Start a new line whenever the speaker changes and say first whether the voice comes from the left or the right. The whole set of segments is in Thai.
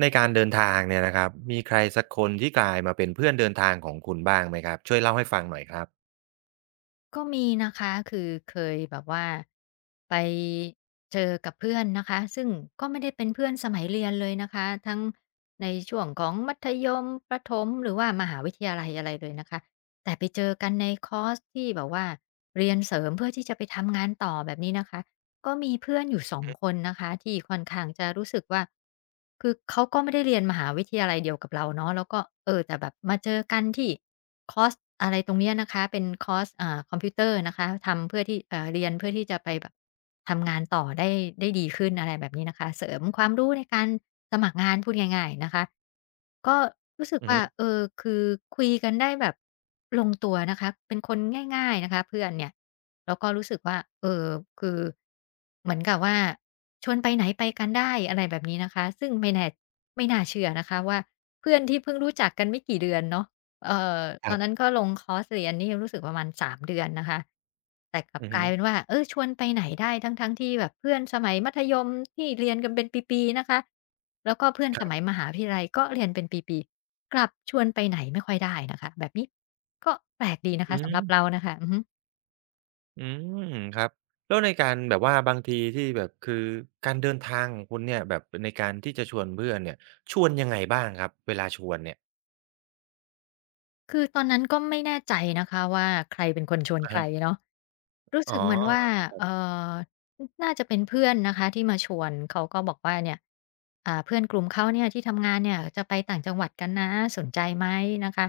right: ในการเดินทางเนี่ยนะครับมีใครสักคนที่กลายมาเป็นเพื่อนเดินทางของคุณบ้างไหมครับช่วยเล่าให้ฟังหน่อยครับ
left: ก็มีนะคะคือเคยแบบว่าไปเจอกับเพื่อนนะคะซึ่งก็ไม่ได้เป็นเพื่อนสมัยเรียนเลยนะคะทั้งในช่วงของมัธยมประถมหรือว่ามหาวิทยาลัยอะไรเลยนะคะแต่ไปเจอกันในคอร์สที่แบบว่าเรียนเสริมเพื่อที่จะไปทำงานต่อแบบนี้นะคะ ก็มีเพื่อนอยู่2คนนะคะที่ค่อนข้างจะรู้สึกว่าคือเขาก็ไม่ได้เรียนมหาวิทยาลัยเดียวกับเราเนาะแล้วก็แต่แบบมาเจอกันที่คอร์สอะไรตรงเนี้ยนะคะเป็นคอร์สคอมพิวเตอร์นะคะทำเพื่อที่เรียนเพื่อที่จะไปแบบทำงานต่อได้ได้ดีขึ้นอะไรแบบนี้นะคะเสริมความรู้ในการสมัครงานพูดง่ายๆนะคะก็รู้สึก
right: อือ
left: ว่า
right: ฮึ
left: คือคุยกันได้แบบลงตัวนะคะเป็นคนง่ายๆนะคะเพื่อนเนี่ย แล้วก็รู้สึกว่าคือเหมือนกับว่าชวนไปไหนไปกันได้อะไรแบบนี้นะคะซึ่งไม่น่าเชื่อนะคะว่าเพื่อนที่เพิ่งรู้จักกันไม่กี่เดือนเนาะเอ่อ
right: ค
left: ตอ
right: รั
left: นนั้น
right: บ
left: ก็ลงคอร์สเรียนนี่รู้สึกประมาณ3เดือนนะคะแต่กลับ
right: อือ
left: ก
right: ฮึ
left: ลายเป็นว่า ชวนไปไหนได้ทั้งๆที่แบบเพื่อนสมัยมัธยมที่เรียนกันเป็นปีๆนะคะแล้วก็เพื่อนสมัยมหาวิทยาลัยก็เรียนเป็นปีๆกลับชวนไปไหนไม่ค่อยได้นะคะแบบนี้ก็แปลกดีนะคะ
right: อื
left: สำหรับเรา
right: ม
left: น่ะค่ะอือฮึ
right: อืมครับแล้วในการแบบว่าบางทีที่แบบคือการเดินทางของคุณเนี่ยแบบในการที่จะชวนเพื่อนเนี่ยชวนยังไงบ้างครับเวลาชวนเนี่ย
left: คือตอนนั้นก็ไม่แน่ใจนะคะว่าใครเป็นคนชวน
right: อะ
left: ใคร
right: ฮะ
left: เนาะรู้
right: อ๋
left: สึกเหมือนว่า
right: อ
left: เอ่อน่าจะเป็นเพื่อนนะคะที่มาชวนเขาก็บอกว่าเนี่ยเพื่อนกลุ่มเขาเนี่ยที่ทำงานเนี่ยจะไปต่างจังหวัดกันนะสนใจไหมนะคะ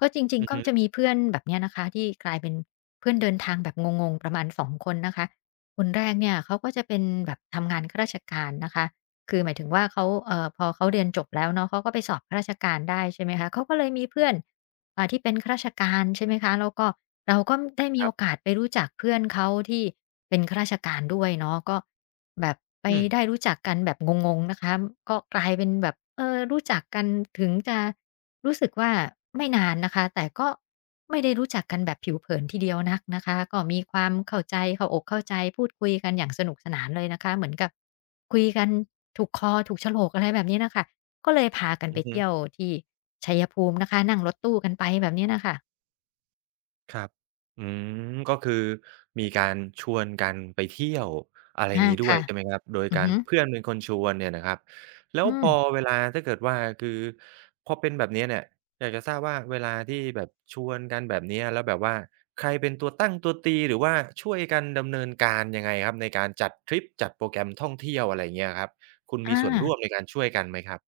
left: ก็จริง
right: อื
left: ๆ
right: อ
left: ก็
right: ฮึ
left: จะมีเพื่อนแบบเนี้ยนะคะที่กลายเป็นเพื่อนเดินทางแบบงงๆประมาณสองคนนะคะคนแรกเนี่ยเขาก็จะเป็นแบบทำงานข้าราชการนะคะคือหมายถึงว่าเขาพอเขาเรียนจบแล้วเนาะเขาก็ไปสอบข้าราชการได้ใช่ไหมคะเขาก็เลยมีเพื่อน ที่เป็นข้าราชการใช่ไหมคะแล้วก็เราก็ได้มี
right: ครั
left: โอ
right: บ
left: กาสไปรู้จักเพื่อนเขาที่เป็นข้าราชการด้วยเนาะก็แบบไป
right: อืม
left: ได้รู้จักกันแบบงงๆนะคะก็กลายเป็นแบบรู้จักกันถึงจะรู้สึกว่าไม่นานนะคะแต่ก็ไม่ได้รู้จักกันแบบผิวเผินทีเดียวนักนะคะก็มีความเข้าใจเข้าอกเข้าใจพูดคุยกันอย่างสนุกสนานเลยนะคะเหมือนกับ คุยกันถูกคอถูกโฉลกอะไรแบบนี้น่ะค่ะก็เลยพากัน
right: อื
left: ไป
right: อฮึ
left: เที่ยวที่ชัยภูมินะคะนั่งรถตู้กันไปแบบนี้น่ะค่ะ
right: ครับอืมก็คือมีการชวนกันไปเที่ยวอะไรอย่า
left: อา
right: งงี้ด้วย
left: ค่ะ
right: ใช่ไหมครับโดย
left: อือ
right: การ
left: ฮึ
right: เพื่อนเป็นคนชวนเนี่ยนะครับแล้ว
left: อื
right: พ
left: ม
right: อเวลาถ้าเกิดว่าคือพอเป็นแบบเนี้ยเนี่ยอยากจะทราบว่าเวลาที่แบบชวนกันแบบเนี้ยแล้วแบบว่าใครเป็นตัวตั้งตัวตีหรือว่าช่วยกันดำเนินการยังไงครับในการจัดทริปจัดโปรแกรมท่องเที่ยวอะไรอย่างเงี้ยครับคุณมี
left: อา
right: ส่วนร่วมในการช่วยกันไหมครับ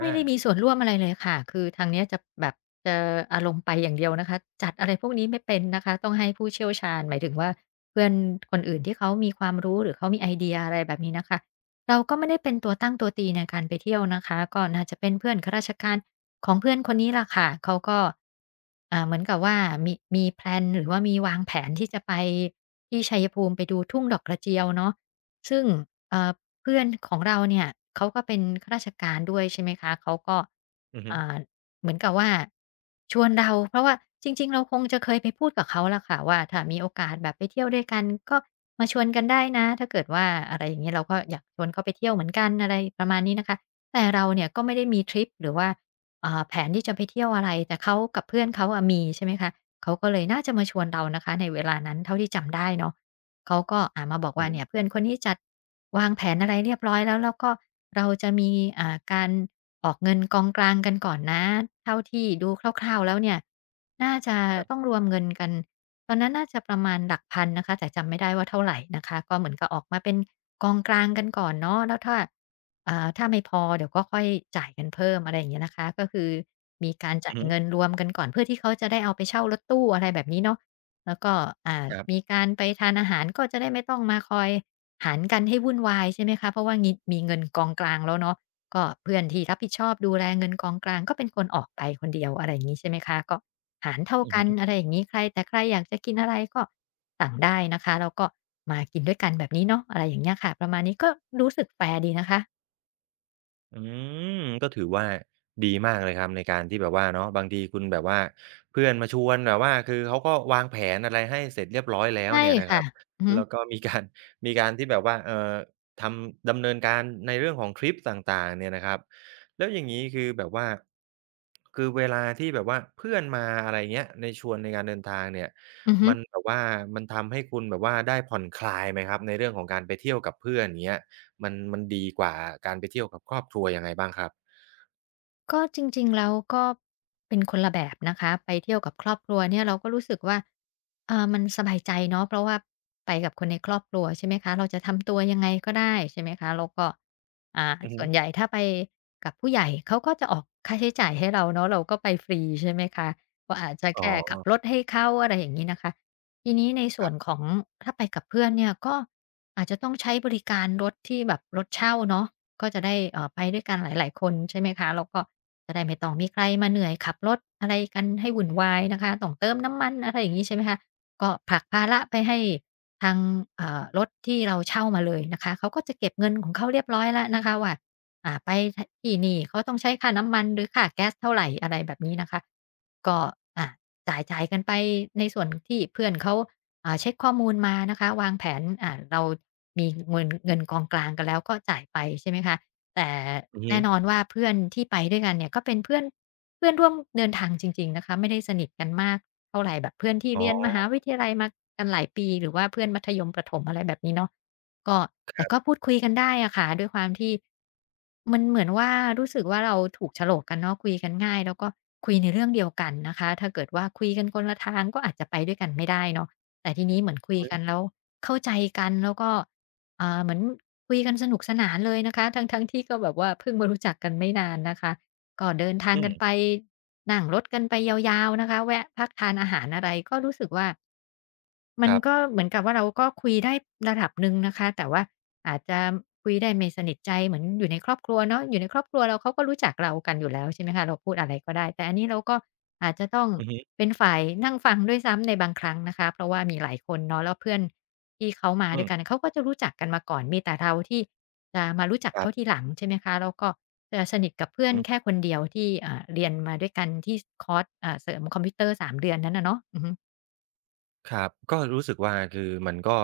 left: ไม่
right: า
left: ได้มีส่วนร่วมอะไรเลยค่ะคือทางเนี้ยจะแบบจะอารมณ์ไปอย่างเดียวนะคะจัดอะไรพวกนี้ไม่เป็นนะคะต้องให้ผู้เชี่ยวชาญหมายถึงว่าเพื่อนคนอื่นที่เขามีความรู้หรือเขามีไอเดียอะไรแบบนี้น่ะค่ะเราก็ไม่ได้เป็นตัวตั้งตัวตีในการไปเที่ยวนะคะก็น่าจะเป็นเพื่อนข้าราชการของเพื่อนคนนี้ล่ะค่ะเขาก็เหมือนกับว่ามีแพลนหรือว่ามีวางแผนที่จะไปที่ชัยภูมิไปดูทุ่งดอกกระเจียวเนาะซึ่งเอ่อ เพื่อนของเราเนี่ยเขาก็เป็นข้าราชการด้วยใช่ไหมคะเขาก็
right: อือฮึ
left: อ่าเหมือนกับว่าชวนเราเพราะว่าจริงๆเราคงจะเคยไปพูดกับเขาล่ะค่ะว่าถ้ามีโอกาสแบบไปเที่ยวด้วยกันก็มาชวนกันได้นะถ้าเกิดว่าอะไรอย่างงี้เราก็อยากชวนเขาไปเที่ยวเหมือนกันอะไรประมาณนี้นะคะแต่เราเนี่ยก็ไม่ได้มีทริปหรือว่าแผนที่จะไปเที่ยวอะไรแต่เขากับเพื่อนเขาอะมีใช่ไหมคะเขาก็เลยน่าจะมาชวนเรานะคะในเวลานั้นเท่าที่จำได้เนาะ เขาก็มาบอก
right: อื
left: ว่า
right: อ
left: เนี่ยเพื่อนคนนี้จัดวางแผนอะไรเรียบร้อยแล้วแล้วก็เราจะมีการออกเงินกองกลางกันก่อนนะเท่าที่ดูคร่าวๆแล้วเนี่ยน่าจะต้องรวมเงินกันตอนนั้นน่าจะประมาณหลักพันนะคะแต่จำไม่ได้ว่าเท่าไหรนะคะก็เหมือนกับออกมาเป็นกองกลางกันก่อนเนาะแล้วถ้าถ้าไม่พอเดี๋ยวก็ค่อยจ่ายกันเพิ่มอะไรอย่างเงี้ยนะคะก็คือมีการ
right: อื
left: จ่า
right: อ
left: ย
right: ฮึ
left: เงินรวมกันก่อนเพื่อที่เขาจะได้เอาไปเช่ารถตู้อะไรแบบนี้เนาะ แล้วก็
right: ครับ
left: มีการไปทานอาหารก็จะได้ไม่ต้องมาคอยหารกันให้วุ่นวายใช่ไหมคะเพราะว่างิมีเงินกองกลางแล้วเนาะก็เพื่อนที่รับผิดชอบดูแลเงินกองกลางก็เป็นคนออกไปคนเดียวอะไรอย่างงี้ใช่ไหมคะก็หารเท่า
right: อือ
left: กัน
right: ฮึ
left: อะไรอย่างงี้ใครอยากจะกินอะไรก็สั่งได้นะคะแล้วก็มากินด้วยกันแบบนี้เนาะอะไรอย่างเงี้ยค่ะประมาณนี้ก็รู้สึกแฟร์ดีนะคะ
right: อืมก็ถือว่าดีมากเลยครับในการที่แบบว่าเนาะบางทีคุณแบบว่าเพื่อนมาชวนแบบว่าคือเขาก็วางแผนอะไรให้เสร็จเรียบร้อยแล้ว
left: ใช่
right: เนี่ยนะครั
left: ค่ะ
right: บ
left: อือฮึ
right: แล้วก็มีการ มีการที่แบบว่าทำดำเนินการในเรื่องของทริปต่างๆเนี่ยนะครับแล้วอย่างงี้คือแบบว่าคือเวลาที่แบบว่าเพื่อนมาอะไรเงี้ยในชวนในการเดินทางเนี่ย
left: อือฮึ
right: มันแบบว่ามันทำให้คุณแบบว่าได้ผ่อนคลายไหมครับในเรื่องของการไปเที่ยวกับเพื่อนอย่างเงี้ย มันดีกว่าการไปเที่ยวกับครอบครัวยังไงบ้างครับ
left: ก็จริงๆแล้วก็เป็นคนละแบบนะคะไปเที่ยวกับครอบครัวเนี่ยเราก็รู้สึกว่ามันสบายใจเนาะเพราะว่าไปกับคนในครอบครัวใช่ไหมคะเราจะทำตัวยังไงก็ได้ใช่ไหมคะแล้วก็
right: อือฮึ
left: ส่วนใหญ่ถ้าไปกับผู้ใหญ่เขาก็จะออกค่าใช้จ่ายให้เราเนาะเราก็ไปฟรีใช่ไหมคะก็อาจจะ
right: อ๋
left: แค่ขับร
right: อ
left: ถให้เขาอะไรอย่างงี้นะคะทีนี้ในส่วนของถ้าไปกับเพื่อนเนี่ยก็อาจจะต้องใช้บริการรถที่แบบรถเช่าเนาะก็จะได้ไปด้วยกันหลายๆคนใช่ไหมคะแล้วก็ จะได้ไม่ต้องมีใครมาเหนื่อยขับรถอะไรกันให้วุ่นวายนะคะต้องเติมน้ำมันอะไรอย่างนี้ใช่ไหมคะก็ผลักภาระไปให้ทางรถที่เราเช่ามาเลยนะคะเขาก็จะเก็บเงินของเขาเรียบร้อยแล้วนะคะว่าไปที่นี่เขาต้องใช้ค่าน้ำมันหรือค่าแก๊สเท่าไรอะไรแบบนี้นะคะก็อ่าจ่ายๆกันไปในส่วนที่เพื่อนเขาเช็กข้อมูลมานะคะวางแผนเรามีเงินกองกลางกันแล้วก็จ่ายไปใช่ไหมคะ แต่
right: อือฮึ
left: แน่นอนว่าเพื่อนที่ไปด้วยกันเนี่ยก็เป็นเพื่อนเพื่อนร่วมเดินทางจริงๆนะคะไม่ได้สนิทกันมากเท่าไรแบบเพื่อนที่
right: อ๋อ
left: เรียนมหาวิทยาลัยมากันหลายปีหรือว่าเพื่อนมัธยมประถมอะไรแบบนี้เนาะก็แต่ก็พูดคุยกันได้อะค่ะด้วยความที่มันเหมือนว่ารู้สึกว่าเราถูกโฉลกกันเนาะคุยกันง่ายแล้วก็คุยในเรื่องเดียวกันนะคะถ้าเกิดว่าคุยกันคนละทางก็อาจจะไปด้วยกันไม่ได้เนาะแต่ทีนี้เหมือนคุยกันแล้วเข้าใจกันแล้วก็ เหมือนคุยกันสนุกสนานเลยนะคะทั้งที่ก็แบบว่าเพิ่งมารู้จักกันไม่นานนะคะก็เดินทาง
right: อื
left: กันไป
right: ม
left: นั่งรถกันไปยาวๆนะคะแวะพักทานอาหารอะไรก็รู้สึกว่า มั
right: ค
left: น
right: รับ
left: ก็เหมือนกับว่าเราก็คุยได้ระดับหนึ่งนะคะแต่ว่าอาจจะคุยได้ไม่สนิทใจเหมือนอยู่ในครอบครัวเนาะอยู่ในครอบครัวเราเขาก็รู้จักเรากันอยู่แล้วใช่ไหมคะเราพูดอะไรก็ได้แต่อันนี้เราก็อาจจะต้อง
right: อือฮึ
left: เป็นฝ่ายนั่งฟังด้วยซ้ำในบางครั้งนะคะเพราะว่ามีหลายคนเนาะแล้วเพื่อนที่เขามา
right: อื
left: ด้วยกัน
right: ม
left: เขาก็จะรู้จักกันมาก่อนมีแต่เราที่จะมารู้จัก
right: ครั
left: เขาที
right: บ
left: หลังใช่ไหมคะแล้วก็จะสนิทกับเพื่อ
right: อือฮ
left: นแค่
right: ึ
left: คนเดียวที่เรียนมาด้วยกันที่คอร์สเสริมคอมพิวเตอร์3 เดือนนั้นน่ะเนาะอือฮึ
right: ครับก็รู้สึกว่าคือมันก็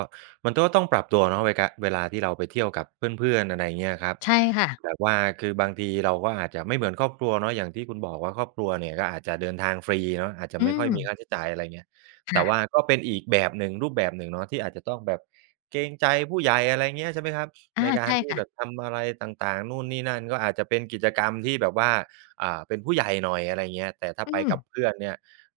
right: มันก็ต้องปรับตัวเนาะเวลาที่เราไปเที่ยวกับเพื่อนๆอะไรยเงี้ยครับ
left: ใช่ค่ะ
right: แบบว่าคือบางทีเราก็อาจจะไม่เหมือนครอบครัวเนาะอย่างที่คุณบอกว่าครอบครัวเนี่ยก็อาจจะเดินทางฟรีเนาะอาจจะ
left: อื
right: ไม่ค่อ
left: ม
right: ยมีค่าใช้จ่ายอะไรเงี้ยแต่ว่า
left: ค่ะ
right: ก็เป็นอีกแบบหนึ่งรูปแบบหนึ่งเนาะที่อาจจะต้องแบบเกรงใจผู้ใหญ่อะไรเงี้ยใช่ไหมครับ
left: อา
right: ในการ
left: ใช่
right: ที่แบบ
left: ค่ะ
right: ทำอะไรต่างๆนู่นนี่นั่นก็อาจจะเป็นกิจกรรมที่แบบว่าเป็นผู้ใหญ่หน่อยอะไรเงี้ยแต่ถ้า
left: อื
right: ไป
left: ม
right: กับเพื่อนเนี่ย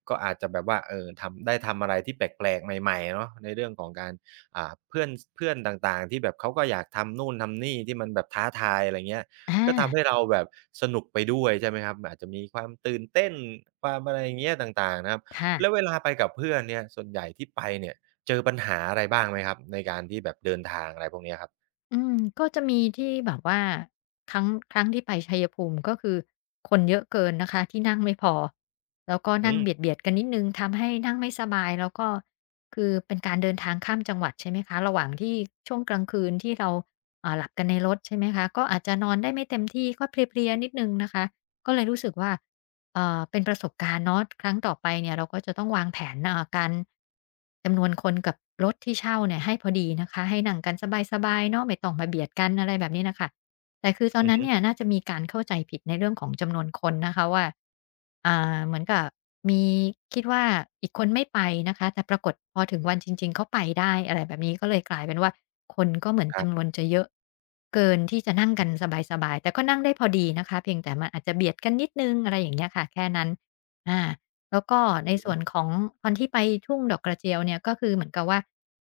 right: ก็อาจจะแบบว่าเออทำได้ทำอะไรที่แปลกๆใหม่ๆเนาะในเรื่องของการเพื่อนเพื่อนต่างๆที่แบบเขาก็อยากทำนู่นทำนี่ที่มันแบบท้าทายอะไรเงี้ย
left: อา
right: ก็ทำให้เราแบบสนุกไปด้วยใช่ไหมครับอาจจะมีความตื่นเต้นความอะไรอย่างเงี้ยต่างๆนะครับแล้ว
left: ค่ะ
right: เวลาไปกับเพื่อนเนี่ยส่วนใหญ่ที่ไปเนี่ยเจอปัญหาอะไรบ้างไหมครับในการที่แบบเดินทางอะไรพวกเนี้ยครับ
left: อืมก็จะมีที่แบบว่าครั้งครั้งที่ไปชัยภูมิก็คือคนเยอะเกินนะคะที่นั่งไม่พอ แล้วก็
right: อื
left: นั่งเบี
right: ม
left: ยดๆกันนิดหนึ่งทำให้นั่งไม่สบายแล้วก็คือเป็นการเดินทางข้ามจังหวัดใช่ไหมคะระหว่างที่ช่วงกลางคืนที่เราหลับกันในรถใช่ไหมคะก็อาจจะนอนได้ไม่เต็มที่ก็เพลียๆนิดหนึ่งนะคะก็เลยรู้สึกว่า เป็นประสบการณ์เนาะครั้งต่อไปเนี่ยเราก็จะต้องวางแผนการจำนวนคนกับรถที่เช่าเนี่ยให้พอดีนะคะให้นั่งกันสบายๆเนาะไม่ต้องมาเบียดกันอะไรแบบนี้นะคะ แต่คือตอน
right: อือ
left: นั้น
right: ฮึ
left: เนี่ยน่าจะมีการเข้าใจผิดในเรื่องของจำนวนคนนะคะว่าเหมือนกับมีคิดว่าอีกคนไม่ไปนะคะแต่ปรากฏพอถึงวันจริงๆเขาไปได้อะไรแบบนี้ก็เลยกลายเป็นว่าคนก็เหมือน
right: ครั
left: จำนวน
right: บ
left: จะเยอะเกินที่จะนั่งกันสบายๆแต่ก็นั่งได้พอดีนะคะเพียงแต่มันอาจจะเบียดกันนิดหนึ่งอะไรอย่างเงี้ยค่ะแค่นั้นอาแล้วก็ใน
right: อือฮึ
left: ส่วนของตอนที่ไปทุ่งดอกกระเจียวเนี่ยก็คือเหมือนกับว่า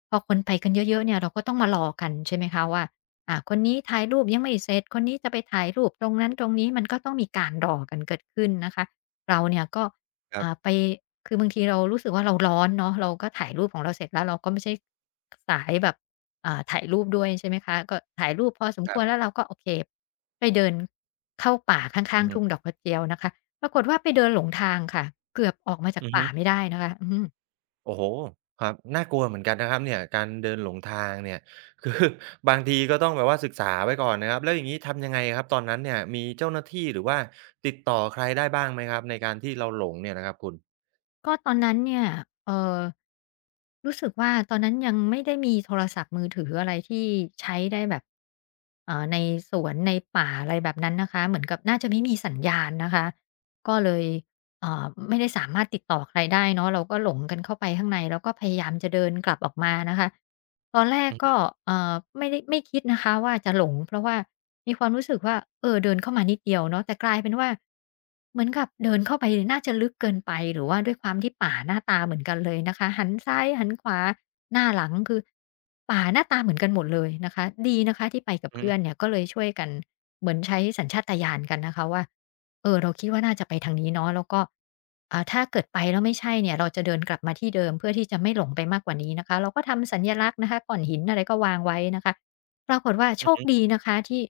left: พอคนไปกันเยอะๆเนี่ยเราก็ต้องมารอกันใช่ไหมคะว่า คนนี้ถ่ายรูปยังไม่เสร็จคนนี้จะไปถ่ายรูปตรงนั้นตรงนี้มันก็ต้องมีการรอกันเกิดขึ้นนะคะเราเนี่ยก็
right: ครั
left: อ่า
right: บ
left: ไปคือบางทีเรารู้สึกว่าเราร้อนเนาะเราก็ถ่ายรูปของเราเสร็จแล้วเราก็ไม่ใช่สายแบบถ่ายรูปด้วยใช่ไหมคะก็ถ่ายรูปพอสม
right: ค
left: ค
right: รั
left: วรแล้ว
right: บ
left: เราก็โอเคไปเดินเข้าป่าข้า
right: อื
left: ง
right: อ
left: ๆ
right: ฮึ
left: ทุ่งดอกกระเจียวนะคะปรากฏว่าไปเดินหลงทางค่ะเกือบออกมาจาก
right: อือฮึ
left: ป่าไม่ได้นะคะอืม
right: โอ้โฮครับน่ากลัวเหมือนกันนะครับเนี่ยการเดินหลงทางเนี่ย คือบางทีก็ต้องแบบว่าศึกษาไว้ก่อนนะครับแล้วอย่างงี้ทำยังไงครับตอนนั้นเนี่ยมีเจ้าหน้าที่หรือว่าติดต่อใครได้บ้างไหมครับในการที่เราหลงเนี่ยนะครับคุณ
left: ก็ตอนนั้นเนี่ยเอ่อรู้สึกว่าตอนนั้นยังไม่ได้มีโทรศัพท์มือถืออะไรที่ใช้ได้แบบในสวนในป่าอะไรแบบนั้นนะคะเหมือนกับน่าจะไม่มีสัญญาณนะคะก็เลยไม่ได้สามารถติดต่อใครได้เนาะเราก็หลงกันเข้าไปข้างในแล้วก็พยายามจะเดินกลับออกมานะคะตอนแรก
right: อือฮึ
left: ก็เอ่อไม่คิดนะคะว่าจะหลงเพราะว่า มีความรู้สึกว่าเออเดินเข้ามานิดเดียวเนาะแต่กลายเป็นว่าเหมือนกับเดินเข้าไปน่าจะลึกเกินไปหรือว่าด้วยความที่ป่าหน้าตาเหมือนกันเลยนะคะหันซ้ายหันขวาหน้าหลังคือป่าหน้าตาเหมือนกันหมดเลยนะคะดีนะคะที่ไปกับ
right: อือฮึ
left: เพื่อนเนี่ยก็เลยช่วยกันเหมือนใช้สัญชาตญาณกันนะคะว่าเออเราคิดว่าน่าจะไปทางนี้เนาะแล้วก็ถ้าเกิดไปแล้วไม่ใช่เนี่ยเราจะเดินกลับมาที่เดิมเพื่อที่จะไม่หลงไปมากกว่านี้นะคะเราก็ทำสัญลักษณ์นะคะก้อนหินอะไรก็วางไว้นะคะ ปรากฏว่าโช
right: อือ
left: ค
right: ฮึ
left: ดีนะคะที่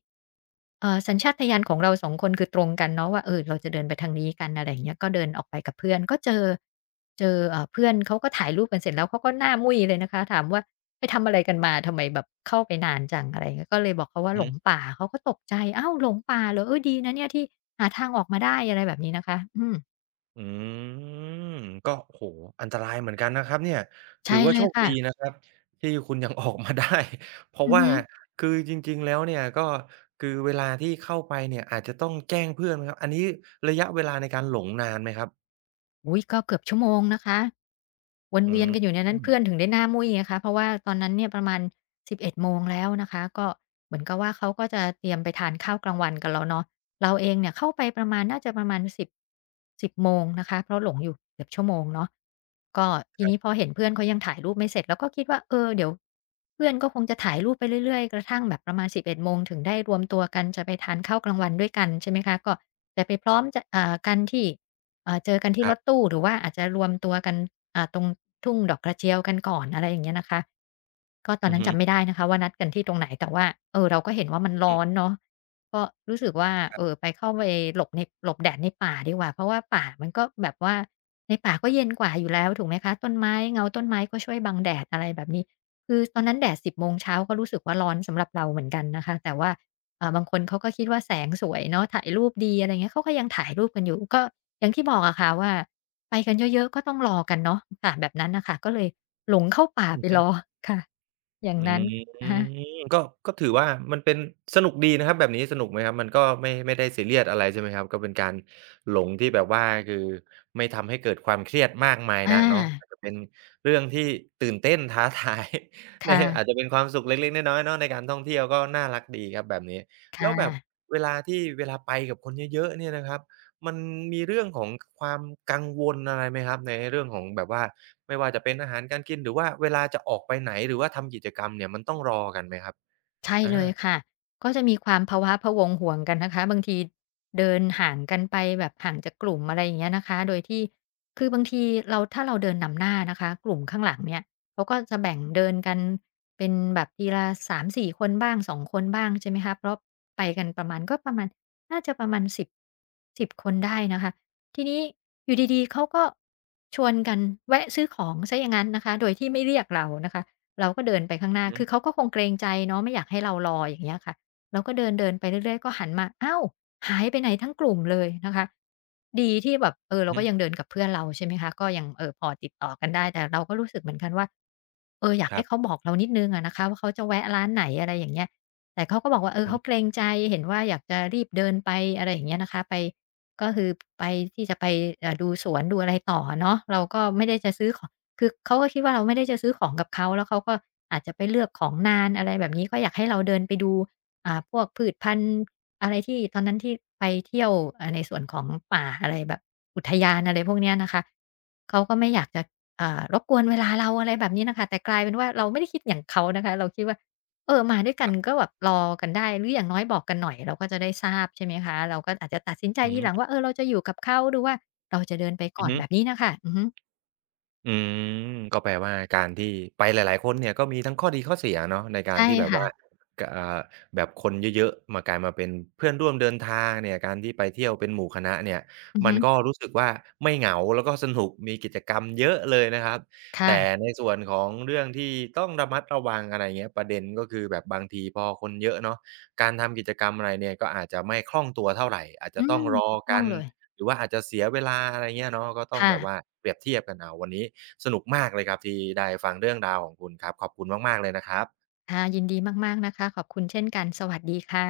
left: สัญชาตญาณของเราสองคนคือตรงกันเนาะว่าเออเราจะเดินไปทางนี้กันอะไรอย่างเงี้ยก็เดินออกไปกับเพื่อนก็เจอเพื่อนเขาก็ถ่ายรูปกันเสร็จแล้วเขาก็หน้ามุ่ยเลยนะคะถามว่าไปทำอะไรกันมาทำไมแบบเข้าไปนานจังอะไรอย่างเงี้ยก็เลยบอกเขาว่า
right: อือ
left: หล
right: ฮึ
left: งป่าเขาก็ตกใจอ้าวหลงป่าเหรอเออดีนะเนี่ยที่หาทางออกมาได้อะไรแบบนี้นะคะอืม
right: อืมก็โอ้โฮอันตรายเหมือนกันนะครับเนี่ยถื
left: ใช่
right: อว่า
left: เล
right: โช
left: ย
right: ค
left: ค่ะ
right: ดีนะครับที่คุณยังออกมาได้ เพราะ
left: อือ
right: ว่า
left: ฮึ
right: คือจริงๆแล้วเนี่ยก็คือเวลาที่เข้าไปเนี่ยอาจจะต้องแจ้งเพื่อนไหมครับอันนี้ระยะเวลาในการหลงนานไหมครับ
left: อุ๊ยก็เกือบชั่วโมงนะคะวน
right: อื
left: เวียนกันอ
right: ม
left: ยู่ในนั้นเพื่อนถึงได้หน้ามุ่ยไงคะเพราะว่าตอนนั้นเนี่ยประมาณสิบเอ็ดโมงแล้วนะคะก็เหมือนกับว่าเขาก็จะเตรียมไปทานข้าวกลางวันกันแล้วเนาะเราเองเนี่ยเข้าไปประมาณน่าจะประมาณ1ส1บโมงนะคะเพราะหลงอยู่เกือบชั่วโมงเนาะก็ทีนี้พอเห็นเพื่อนเขายังถ่ายรูปไม่เสร็จเราก็คิดว่าเออเดี๋ยวเพื่อนก็คงจะถ่ายรูปไปเรื่อยๆกระทั่งแบบประมาณสิบเอ็ดโมงถึงได้รวมตัวกันจะไปทานข้าวกลางวันด้วยกันใช่ไหมคะก็จะไปพร้อมจะอ่ากันที่ เจอกันที่
right: ค
left: ร
right: รั
left: ถ
right: บ
left: ตู้หรือว่าอาจจะรวมตัวกันตรงทุ่งดอกกระเจียวกันก่อนอะไรอย่างเงี้ยนะคะก็ตอน
right: อือ
left: นั้น
right: ฮึ
left: จำไม่
right: ๆ
left: ได้นะคะว่านัดกันที่ตรงไหนแต่ว่าเออเราก็เห็นว่ามันร้อนเนาะก็รู้สึกว่า
right: ครับ
left: เข้าไปหลบในหลบแดดในป่าดีกว่าเพราะว่าป่ามันก็แบบว่าในป่าก็เย็นกว่าอยู่แล้วถูกไหมคะต้นไม้เงาต้นไม้ก็ช่วยบังแดดอะไรแบบนี้คือตอนนั้นแดดสิบโมงเช้าก็รู้สึกว่าร้อนสำหรับเราเหมือนกันนะคะแต่ว่า บางคนเขาก็คิดว่าแสงสวยเนาะถ่ายรูปดีอะไรเงี้ยเขาก็ยังถ่ายรูปกันอยู่ก็อย่างที่บอกอะค่ะว่าไปกันเยอะๆก็ต้องรอกันเนาะค่ะแบบนั้นน่ะค่ะก็เลยหลงเข้าป่า
right: อื
left: ไป
right: อฮึ
left: รอค่ะอย่าง
right: อื
left: นั้น
right: ม
left: อะฮะ
right: ก็ก็ถือว่ามันเป็นสนุกดีนะครับแบบนี้สนุกไหมครับมันก็ไม่ได้ซีเรียสอะไรใช่ไหมครับก็เป็นการหลงที่แบบว่าคือไม่ทำให้เกิดความเครียดมากมาย
left: อา
right: นักเนาะอาจจะเป็นเรื่องที่ตื่นเต้นท้าทาย
left: ค
right: ในอาจจะ
left: ่ะ
right: เป็นความสุขเล็กๆน้อยๆเนาะในการท่องเที่ยวก็น่ารักดีครับแบบนี้แล้ว
left: ค่ะ
right: แบบเวลาที่เวลาไปกับคนเยอะๆเนี่ยนะครับ มันมีเรื่องของความกังวลอะไรไหมครับในเรื่องของแบบว่าไม่ว่าจะเป็นอาหารการกินหรือว่าเวลาจะออกไปไหนหรือว่าทำกิจกรรมเนี่ยมันต้องรอกันไหมครับ
left: ใช่
right: อา
left: เลยค่ะ ก็จะมีความพะว้าพะวังห่วงกันนะคะ บางทีเดินห่างกันไปแบบห่างจากกลุ่มอะไรอย่างเงี้ยนะคะ โดยที่คือบางทีเราถ้าเราเดินนำหน้านะคะกลุ่มข้างหลังเนี่ยเขาก็จะแบ่งเดินกันเป็นแบบทีละสามสี่คนบ้างสองคนบ้างใช่ไหมคะ เพราะไปกันประมาณก็ประมาณน่าจะประมาณสิบคนได้นะคะทีนี้อยู่ดีๆเขาก็ชวนกันแวะซื้อของเสียอย่างงั้นนะคะโดยที่ไม่เรียกเรานะคะ เราก็เดินไปข้างห
right: อื
left: น้า
right: อฮึ
left: คือเขาก็คงเกรงใจเนาะไม่อยากให้เรารออย่างเงี้ยค่ะเราก็เดินๆไปเรื่อยๆก็หันมาอ้าวหายไปไหนทั้งกลุ่มเลยนะคะ ดีที่แบบ
right: อื
left: เรา
right: อฮึ
left: ก็ยังเดินกับเพื่อนเราใช่ไหมคะ ก็ยังพอติดต่อกันได้ แต่เราก็รู้สึกเหมือนกันว่าอยาก
right: ครั
left: ให้
right: บ
left: เขาบอกเรานิดหนึ่งอะนะคะว่าเขาจะแวะร้านไหนอะไรอย่างเงี้ยแต่เขาก็บอกว่า
right: อือ
left: เขาเกรงใจเห็นว่าอยากจะรีบเดินไปอะไรอย่างเงี้ยนะคะไปก็คือไปที่จะไปดูสวนดูอะไรต่ออะเนาะเราก็ไม่ได้จะซื้อของ คือเขาก็คิดว่าเราไม่ได้จะซื้อของกับเขาแล้วเขาก็อาจจะไปเลือกของนานอะไรแบบนี้ก็อยากให้เราเดินไปดูพวกพืชพันธุ์อะไรที่ตอนนั้นที่ไปเที่ยวในส่วนของป่าอะไรแบบอุทยานอะไรพวกเนี้ยนะคะเขาก็ไม่อยากจะรบกวนเวลาเราอะไรแบบนี้น่ะค่ะแต่กลายเป็นว่าเราไม่ได้คิดอย่างเขานะคะเราคิดว่ามาด้วยกันก็แบบรอกันได้หรืออย่างน้อยบอกกันหน่อยเราก็จะได้ทราบใช่ไหมคะเราก็อาจจะตัดสินใจ
right: อือ
left: ที
right: ฮึ
left: หลังว่าเราจะอยู่กับเขาหรือว่าเราจะเดินไป
right: อื
left: ก่
right: อ
left: อน
right: ฮึ
left: แบบนี้น่ะค่ะอือฮึ
right: อืมก็แปลว่าการที่ไปหลายๆคนเนี่ยก็มีทั้งข้อดีข้อเสียเนาะในการ
left: ใช่
right: ที่แบบ
left: ค่ะ
right: ว่ากอ่าแบบคนเยอะๆมากลายมาเป็นเพื่อนร่วมเดินทางเนี่ยการที่ไปเที่ยวเป็นหมู่คณะเนี่ย
left: อือ
right: มัน
left: ฮึ
right: ก็รู้สึกว่าไม่เหงาแล้วก็สนุกมีกิจกรรมเยอะเลยนะครับแต่
left: ค่ะ
right: ในส่วนของเรื่องที่ต้องระมัดระวังอะไรเงี้ยประเด็นก็คือแบบบางทีพอคนเยอะเนาะการทำกิจกรรมอะไรเนี่ยก็อาจจะไม่คล่องตัวเท่าไรอาจ
left: อื
right: จะต้อ
left: ม
right: งรอ
left: ถูกต้อ
right: กั
left: ง
right: น
left: เลย
right: หรือว่าอาจจะเสียเวลาอะไรเงี้ยเนาะก็ต้อง
left: ค่ะ
right: แบบว่าเปรียบเทียบกันเอาวันนี้ สนุกมากเลยครับที่ได้ฟังเรื่องราวของคุณครับขอบคุณมากๆเลยนะครับ
left: ค่ะ ยินดีมากๆนะคะ ขอบคุณเช่นกัน สวัสดีค่ะ